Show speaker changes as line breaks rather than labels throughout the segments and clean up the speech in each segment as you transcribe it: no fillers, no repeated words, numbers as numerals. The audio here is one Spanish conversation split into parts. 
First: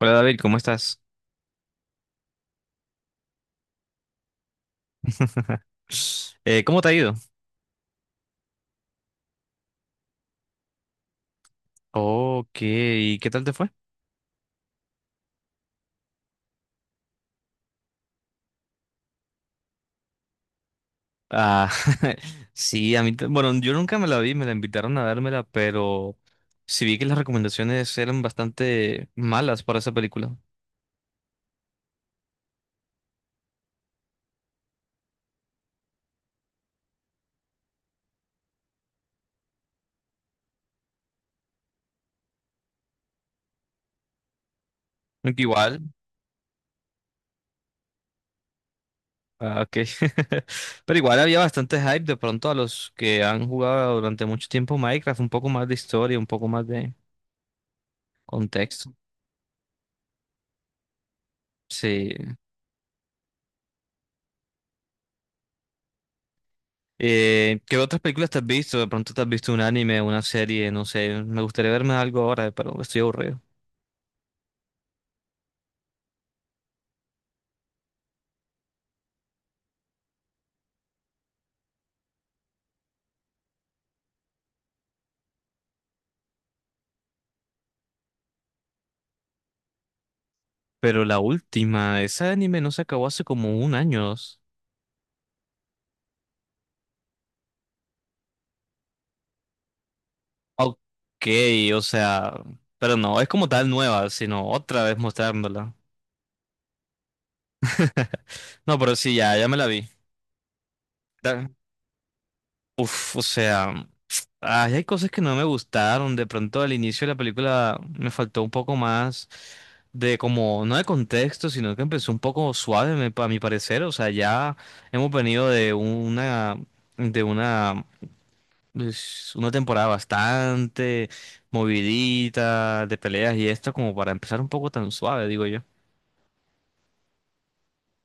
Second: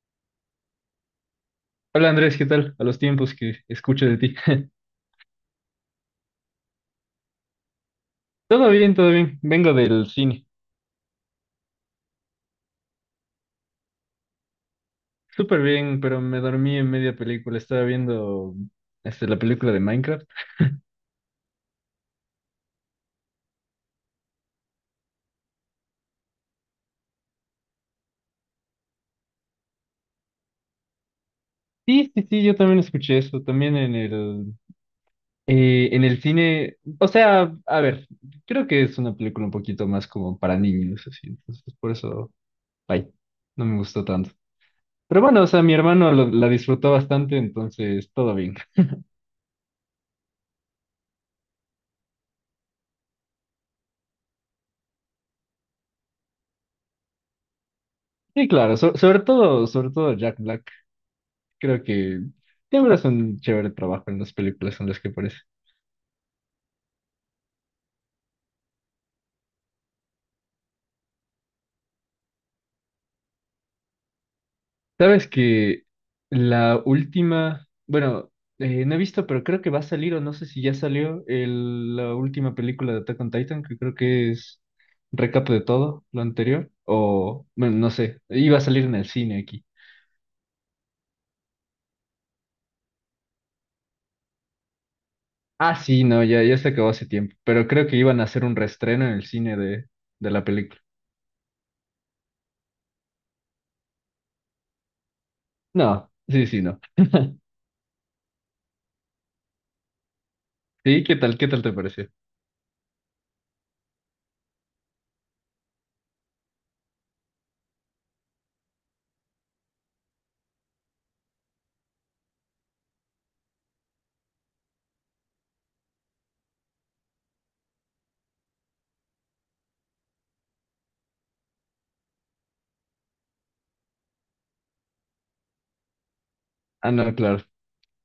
Hola David, ¿cómo estás?
Hola Andrés, ¿qué tal? A los tiempos que escucho de ti.
¿Cómo te ha ido?
Todo bien, todo bien. Vengo del cine.
Ok, ¿y qué tal te fue?
Súper bien, pero me dormí en media película. Estaba viendo este, la película de Minecraft.
Ah, sí, a mí, bueno, yo nunca me la vi, me la invitaron a dármela, pero sí vi que las recomendaciones eran bastante malas para esa película.
Sí, sí, sí, yo también escuché eso. También en en el cine. O sea, a ver, creo que es una película un poquito más como para niños, así. Entonces, por eso, ay, no me gustó tanto. Pero
Aunque
bueno, o sea, mi
igual,
hermano la disfrutó bastante, entonces todo bien.
ok. Pero igual había bastante hype de pronto a los que han jugado durante mucho tiempo Minecraft, un poco más de historia, un poco más de
Sí, claro,
contexto.
sobre todo Jack Black. Creo
Sí.
que siempre es un chévere trabajo en las películas en las que aparece.
¿Qué otras películas te has visto? De pronto te has visto un anime, una serie, no sé. Me gustaría verme algo ahora, pero estoy aburrido.
Sabes que la última, bueno, no he visto, pero creo que va a salir, o no sé si ya salió, la última película de Attack on Titan, que creo que es recap de todo lo anterior, o, bueno, no sé, iba a salir en el cine aquí.
Pero la última, ese anime no se acabó hace como un año, dos.
Ah, sí, no, ya, ya se acabó hace tiempo, pero creo que iban a hacer un reestreno en el cine de la película.
Ok, o sea, pero no, es como tal nueva, sino otra vez mostrándola.
No, sí, sí, no.
No, pero sí, ya, ya me la vi.
Sí, ¿qué tal? ¿Qué
Da-
tal te pareció?
O sea. Ay, hay cosas que no me gustaron. De pronto al inicio de la película me faltó un poco más de como, no de contexto, sino que empezó un poco suave, a mi parecer. O sea, ya hemos venido de una, de una, pues, una temporada bastante movidita, de peleas y esto, como para empezar un poco tan suave, digo yo.
Ah, no, claro.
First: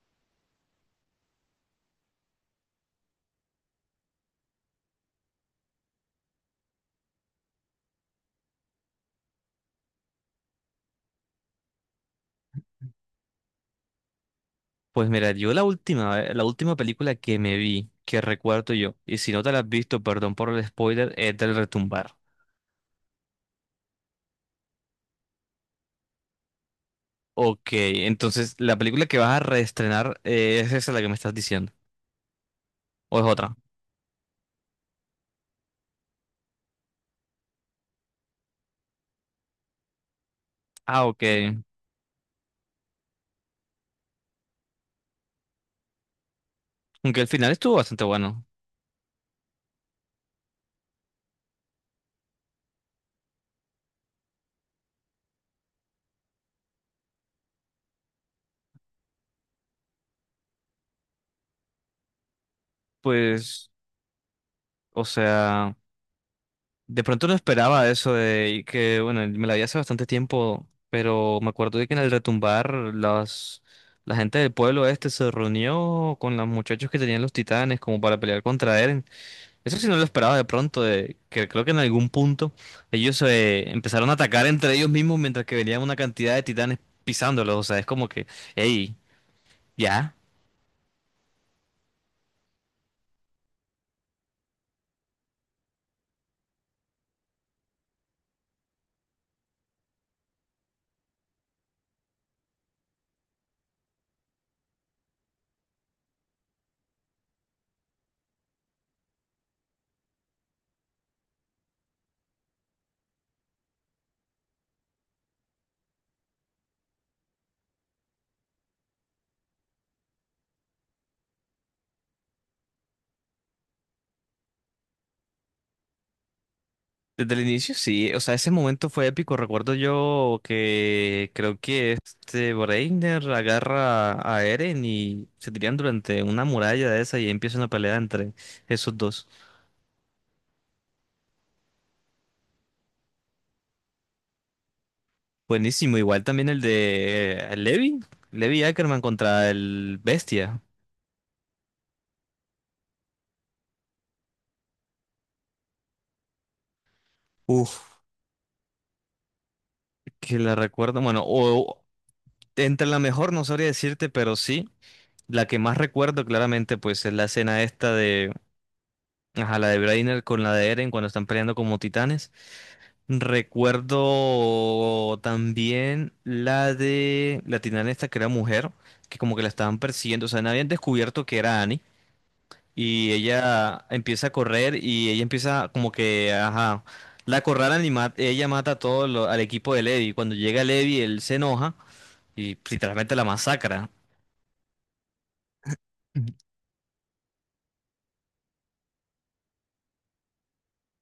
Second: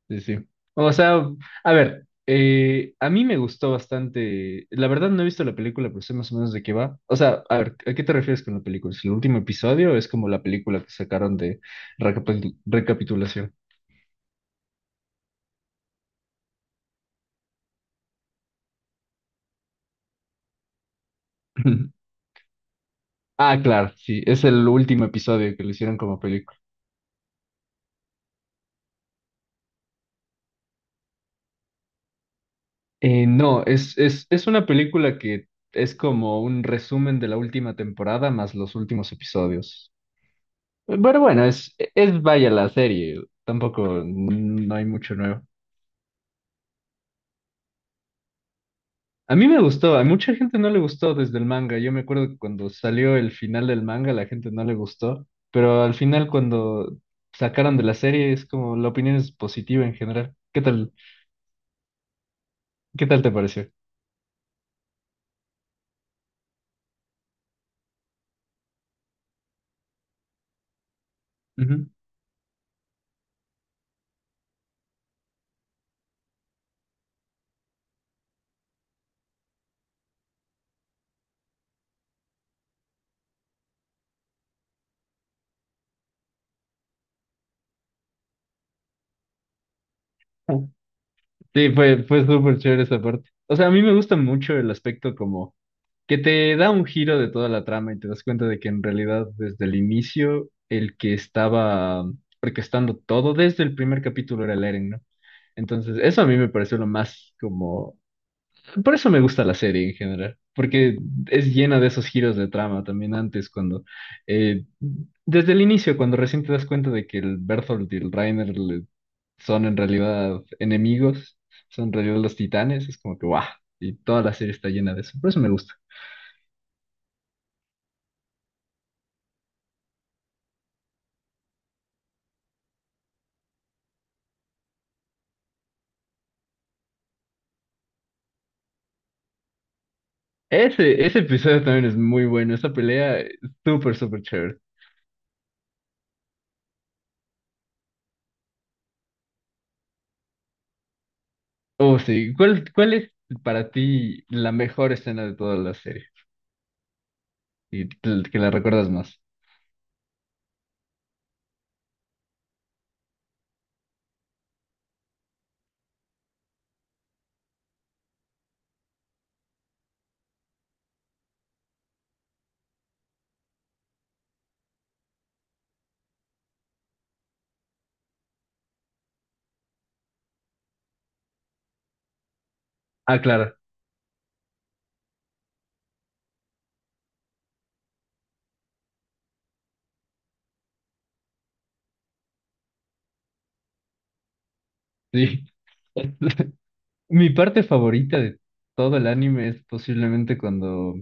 Sí, sí. O sea, a ver, a mí me gustó bastante. La verdad no he visto la película, pero sé más o menos de qué va. O sea, a ver, ¿a qué te refieres con la película? ¿Es el último episodio o es como la película que sacaron de recapitulación?
Pues mira, yo la última película que me vi, que recuerdo yo, y si no te la has visto, perdón por el spoiler, es del Retumbar.
Ah, claro, sí, es el último episodio que lo hicieron como película.
Ok, entonces la película que vas a reestrenar, es esa la que me estás diciendo, o es otra.
No, es una película que es como un resumen de la última temporada más los últimos episodios.
Ah,
Pero
ok.
bueno, es vaya la serie, tampoco no hay mucho nuevo.
Aunque el final estuvo bastante bueno.
A mí me gustó, a mucha gente no le gustó desde el manga. Yo me acuerdo que cuando salió el final del manga, la gente no le gustó, pero al final cuando sacaron de la serie es como la opinión es positiva en general. ¿Qué tal te pareció?
Pues, o sea, de pronto no esperaba eso de y que, bueno, me la vi hace bastante tiempo, pero me acuerdo de
Ujú.
que en el retumbar la gente del pueblo este se reunió con los muchachos que tenían los titanes como para pelear contra Eren. Eso sí no lo esperaba de pronto, de que creo que en algún punto ellos empezaron a atacar entre ellos mismos mientras que venían una cantidad de titanes pisándolos. O sea, es como que, hey, ya.
Sí, fue súper chévere esa parte. O sea, a mí me gusta mucho el aspecto como que te da un giro de toda la trama y te das cuenta de que en realidad desde el inicio el que estaba orquestando todo desde el primer capítulo era el Eren, ¿no? Entonces, eso a mí me pareció lo más como. Por eso me gusta la serie en general, porque es llena de esos giros de trama también antes, cuando eh, desde el inicio, cuando recién te das cuenta de que el Berthold y el Reiner son en realidad enemigos, son en realidad los titanes, es como que guau, y toda la serie está llena de eso, por eso me gusta.
Desde el inicio sí, o sea, ese momento fue épico. Recuerdo yo que creo que este Breiner agarra a Eren y se tiran durante una muralla de esa y empieza una pelea entre esos dos.
Ese episodio también es muy bueno, esa pelea es súper, súper chévere.
Buenísimo, igual también el de Levi Ackerman contra el Bestia.
Oh, sí, ¿cuál es para ti la mejor escena de toda la serie? Y
Uf.
que la recuerdas más.
Que la recuerdo, bueno, o entre la mejor no sabría decirte, pero sí, la que más recuerdo claramente pues es la escena esta de, ajá, la de Brainer con la de Eren cuando están peleando como titanes. Recuerdo también la de la titana esta que era mujer, que como que la estaban persiguiendo, o sea, no habían descubierto que era Annie y
Ah, claro,
ella empieza a correr y ella empieza como que, ajá, la acorralan y ella mata a al equipo de Levi. Cuando llega Levi, él se enoja y pues, literalmente la masacra.
sí.
Ujú.
Mi parte favorita de todo el anime es posiblemente cuando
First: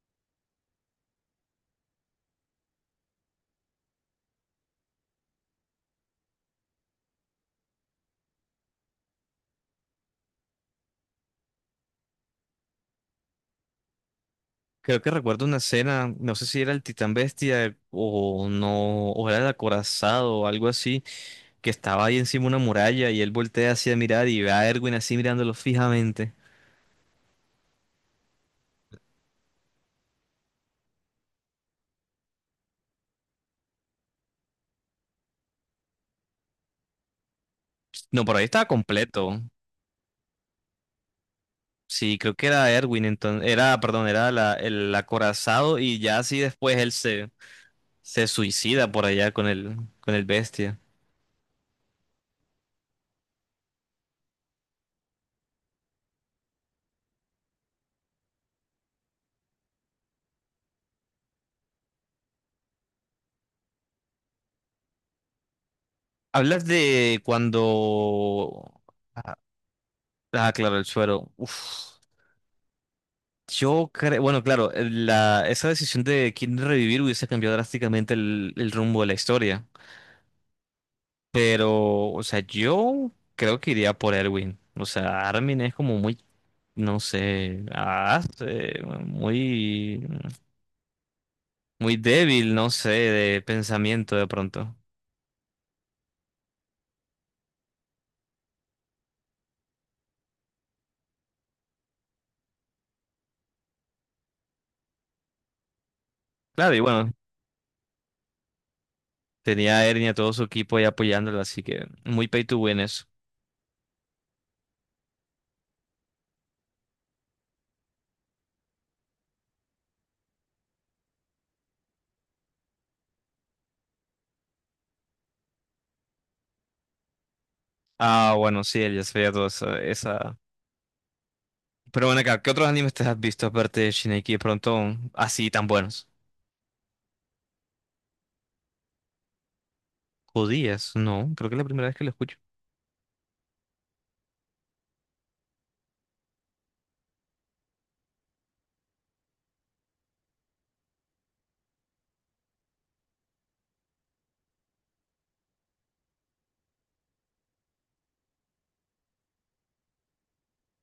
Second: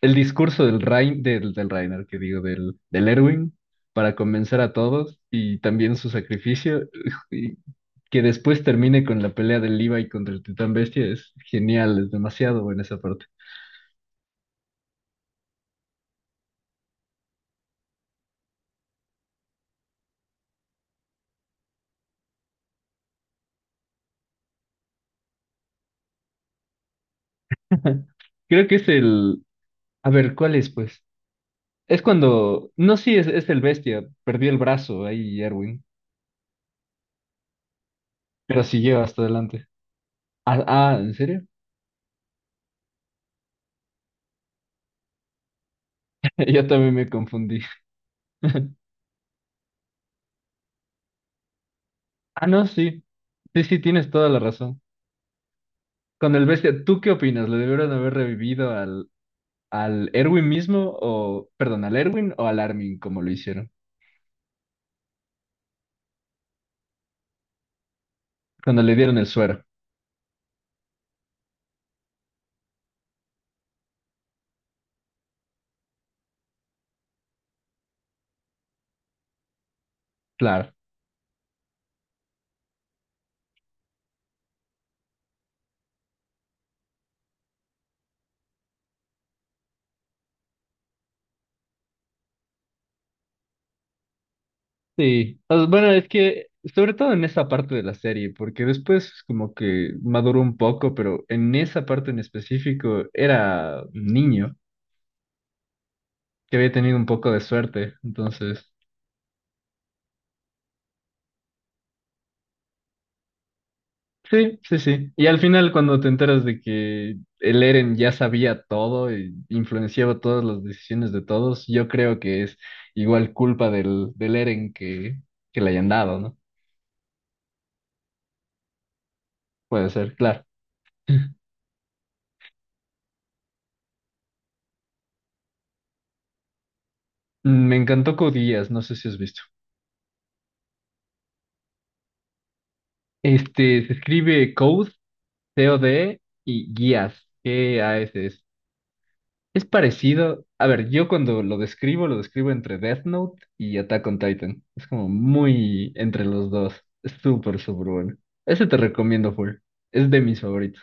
el discurso del Rein, del, del Reiner, que digo, del, del Erwin, para convencer a todos y también su sacrificio, y que después termine con la pelea del Levi contra el Titán Bestia, es genial, es demasiado buena esa parte.
Creo que recuerdo una escena, no sé si era el Titán Bestia o no, o era el acorazado o algo así, que estaba ahí encima de una muralla y él voltea así a mirar y ve a Erwin así mirándolo fijamente.
Creo que es el... A ver, ¿cuál es, pues? Es cuando... No, sí, es el Bestia, perdió el brazo ahí, Erwin,
No, pero ahí
pero
estaba
siguió hasta
completo.
adelante. Ah, ah, ¿en serio?
Sí, creo que era Erwin, entonces, era, perdón, era el acorazado y ya así
Yo
después él
también me
se,
confundí.
se suicida por allá con con el Bestia.
Ah, no, sí. Sí, sí, tienes toda la razón. Con el bestia, ¿tú qué opinas? ¿Le debieron haber revivido al Erwin mismo o, perdón, al Erwin o al Armin como lo hicieron?
Hablas de cuando...
Cuando le dieron el
Ah,
suero.
ah, claro, el suero. Uf. Yo creo, bueno, claro, esa decisión de quién revivir hubiese cambiado drásticamente el rumbo de la historia.
Claro.
Pero, o sea, yo creo que iría por Erwin. O sea, Armin es como muy, no sé, muy, muy débil, no sé, de pensamiento de pronto.
Sí. O sea, bueno, es que, sobre todo en esa parte de la serie, porque después como que maduró un poco, pero en esa parte en específico era un niño que había
Claro, y
tenido un
bueno,
poco de suerte. Entonces...
tenía a Ernie y a todo su equipo ahí apoyándolo, así que muy pay to win eso.
Sí, sí, sí. Y al final, cuando te enteras de que el Eren ya sabía todo e influenciaba todas las decisiones de todos, yo creo que es igual culpa del Eren que le hayan dado, ¿no?
Ah, bueno, sí, él ya sabía toda esa,
Puede ser,
esa.
claro.
Pero bueno, acá, ¿qué otros animes te has visto aparte de Shingeki de pronto así tan buenos?
Mm, me encantó Code Geass, no sé si has visto.
Judías, no, creo que es la primera vez que lo escucho.
Este, se escribe Code, C-O-D, y Guías, Gass. Es parecido. A ver, yo cuando lo describo entre Death Note y Attack on Titan. Es como muy entre los dos. Es súper, súper bueno. Ese te recomiendo full. Es de mis favoritos.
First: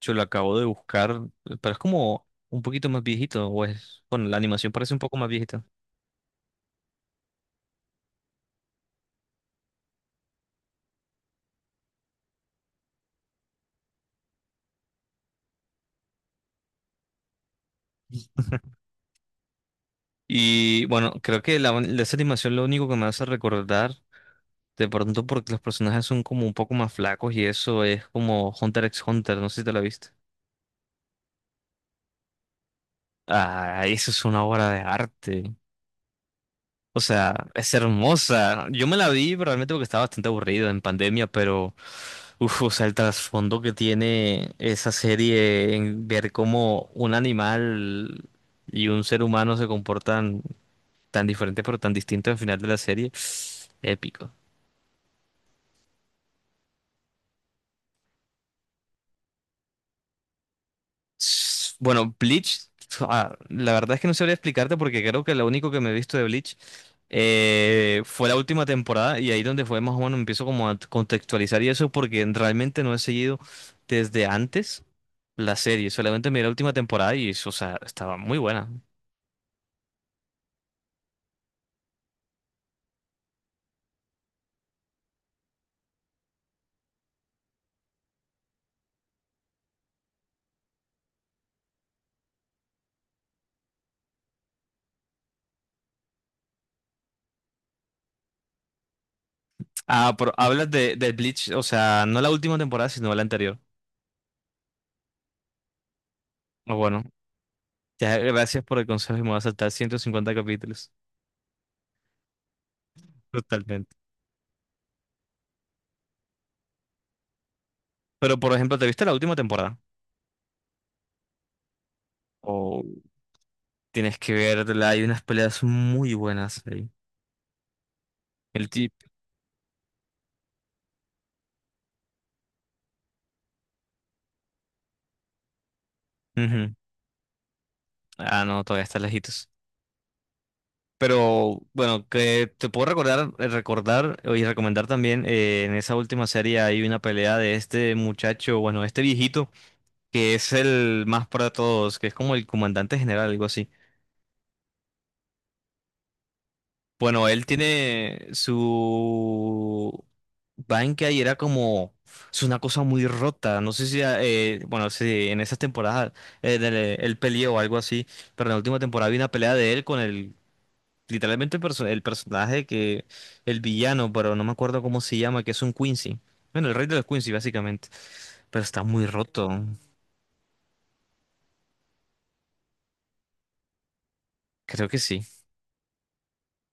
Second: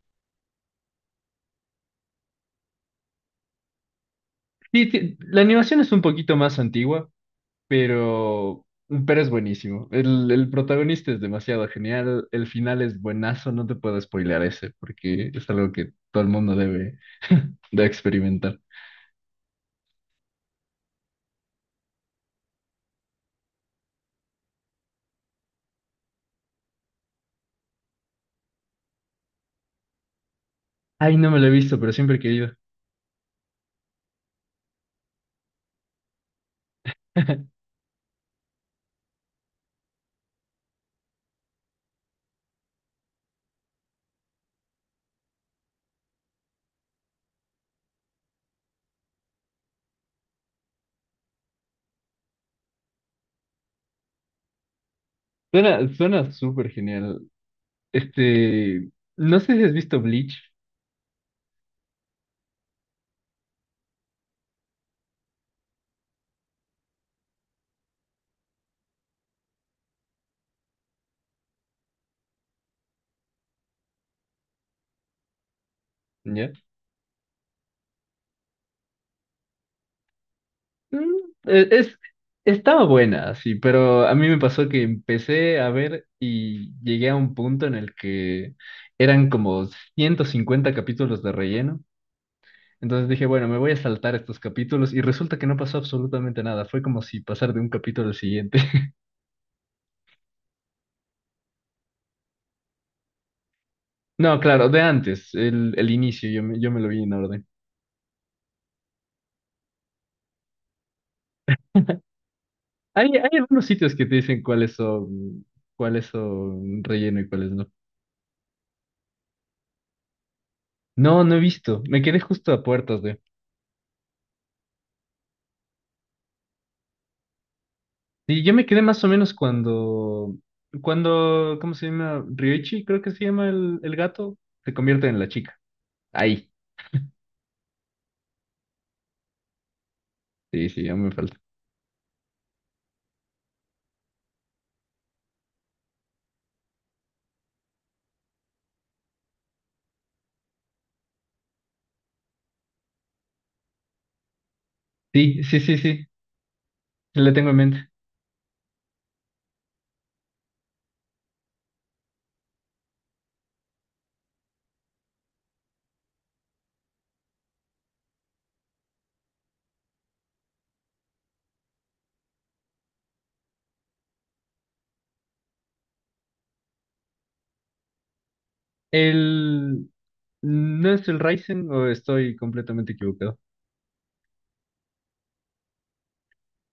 Yo lo acabo de buscar, pero es como un poquito más viejito, o es, bueno, la animación
Sí,
parece un poco
sí,
más
la
viejita.
animación es un poquito más antigua, pero, pero es buenísimo. El protagonista es demasiado genial. El final es buenazo. No te puedo spoilear ese, porque es algo que todo el mundo debe, debe experimentar.
Y bueno, creo que de esa animación lo único que me hace recordar, de pronto porque los personajes son como un poco más flacos y eso es como Hunter x Hunter, no sé si te la viste.
Ay, no me lo he visto, pero siempre he querido.
Ah, eso es una obra de arte. O sea, es hermosa. Yo me la vi realmente porque estaba bastante aburrido en pandemia, pero uf, o sea, el trasfondo que tiene esa serie en ver cómo un animal y un ser humano se comportan tan diferentes pero tan distintos al final de la serie, épico.
Suena, suena súper genial. Este, no sé si has visto Bleach,
Bueno, Bleach, la verdad es que no sabría explicarte porque creo que lo único que me he visto de Bleach fue la última temporada y ahí donde fue más o menos empiezo como a contextualizar y eso porque realmente no he seguido desde antes la serie, solamente miré la
¿ya?
última temporada y o sea, estaba muy buena.
Mm, es, estaba buena, sí, pero a mí me pasó que empecé a ver y llegué a un punto en el que eran como 150 capítulos de relleno. Entonces dije, bueno, me voy a saltar estos capítulos y resulta que no pasó absolutamente nada. Fue como si pasar de un capítulo al siguiente.
Ah, pero hablas de Bleach, o sea, no la última temporada, sino la anterior.
No, claro, de antes, el inicio, yo
Ah,
me lo
bueno,
vi en orden.
ya, gracias por el consejo y me voy a saltar 150 capítulos.
Hay algunos
Totalmente.
sitios que te dicen cuáles son relleno y cuáles no.
Pero por ejemplo, ¿te viste la última temporada?
No, no he visto. Me quedé justo a puertas de.
Tienes que verla, hay unas peleas muy buenas ahí.
Y yo me
El
quedé
tip.
más o menos cuando, cuando, ¿cómo se llama? Ryoichi, creo que se llama el gato, se convierte en la chica. Ahí.
Ujú. Ah, no, todavía está lejitos.
Sí, sí, ya me falta.
Pero bueno, que te puedo recordar, recordar y recomendar también, en esa última serie hay una pelea de este muchacho, bueno, este viejito, que es el más para todos, que es como el comandante general, algo así.
Sí, sí, sí, sí.
Bueno,
La
él
tengo en mente.
tiene su banca y era como es una cosa muy rota. No sé si bueno, si en esas temporadas él peleó o algo así, pero en la última temporada vi una pelea de él con el literalmente el personaje que el villano, pero no me acuerdo cómo se llama, que es un Quincy. Bueno, el rey de los Quincy básicamente, pero está muy roto.
El, ¿no es el Raisen o estoy completamente equivocado?
Creo que sí.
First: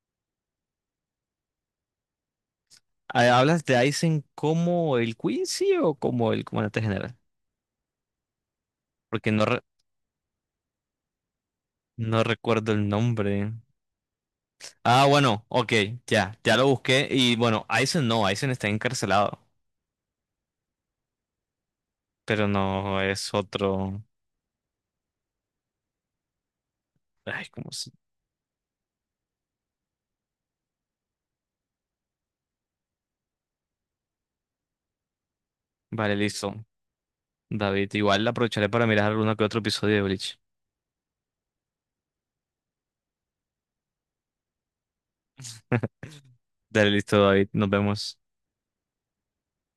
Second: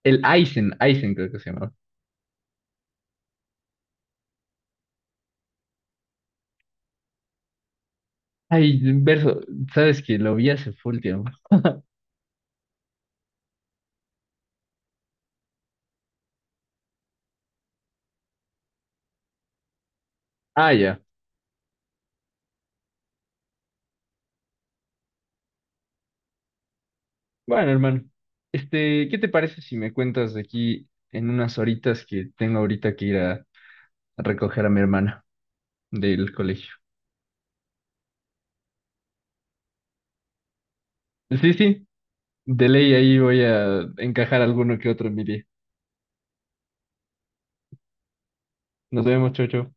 El Aizen, Aizen creo que se llamaba.
Ah, ¿hablas de Aizen como el Quincy o como el comandante general?
Ay,
Porque
verso,
no
sabes que lo vi hace full tiempo.
No recuerdo el nombre. Ah, bueno, ok, ya, ya lo busqué. Y bueno, Aizen no, Aizen está encarcelado.
Ah, ya.
Pero no es otro. Ay, ¿cómo
Bueno,
se?
hermano, este, ¿qué te parece si me cuentas de aquí en unas horitas que tengo ahorita que ir a recoger a mi hermana
Vale,
del
listo.
colegio?
David, igual aprovecharé para mirar alguno que otro episodio de Bleach.
Sí, sí, de ley ahí voy a encajar alguno que otro en mi día.
Dale, listo, David, nos vemos.
Nos vemos, chocho.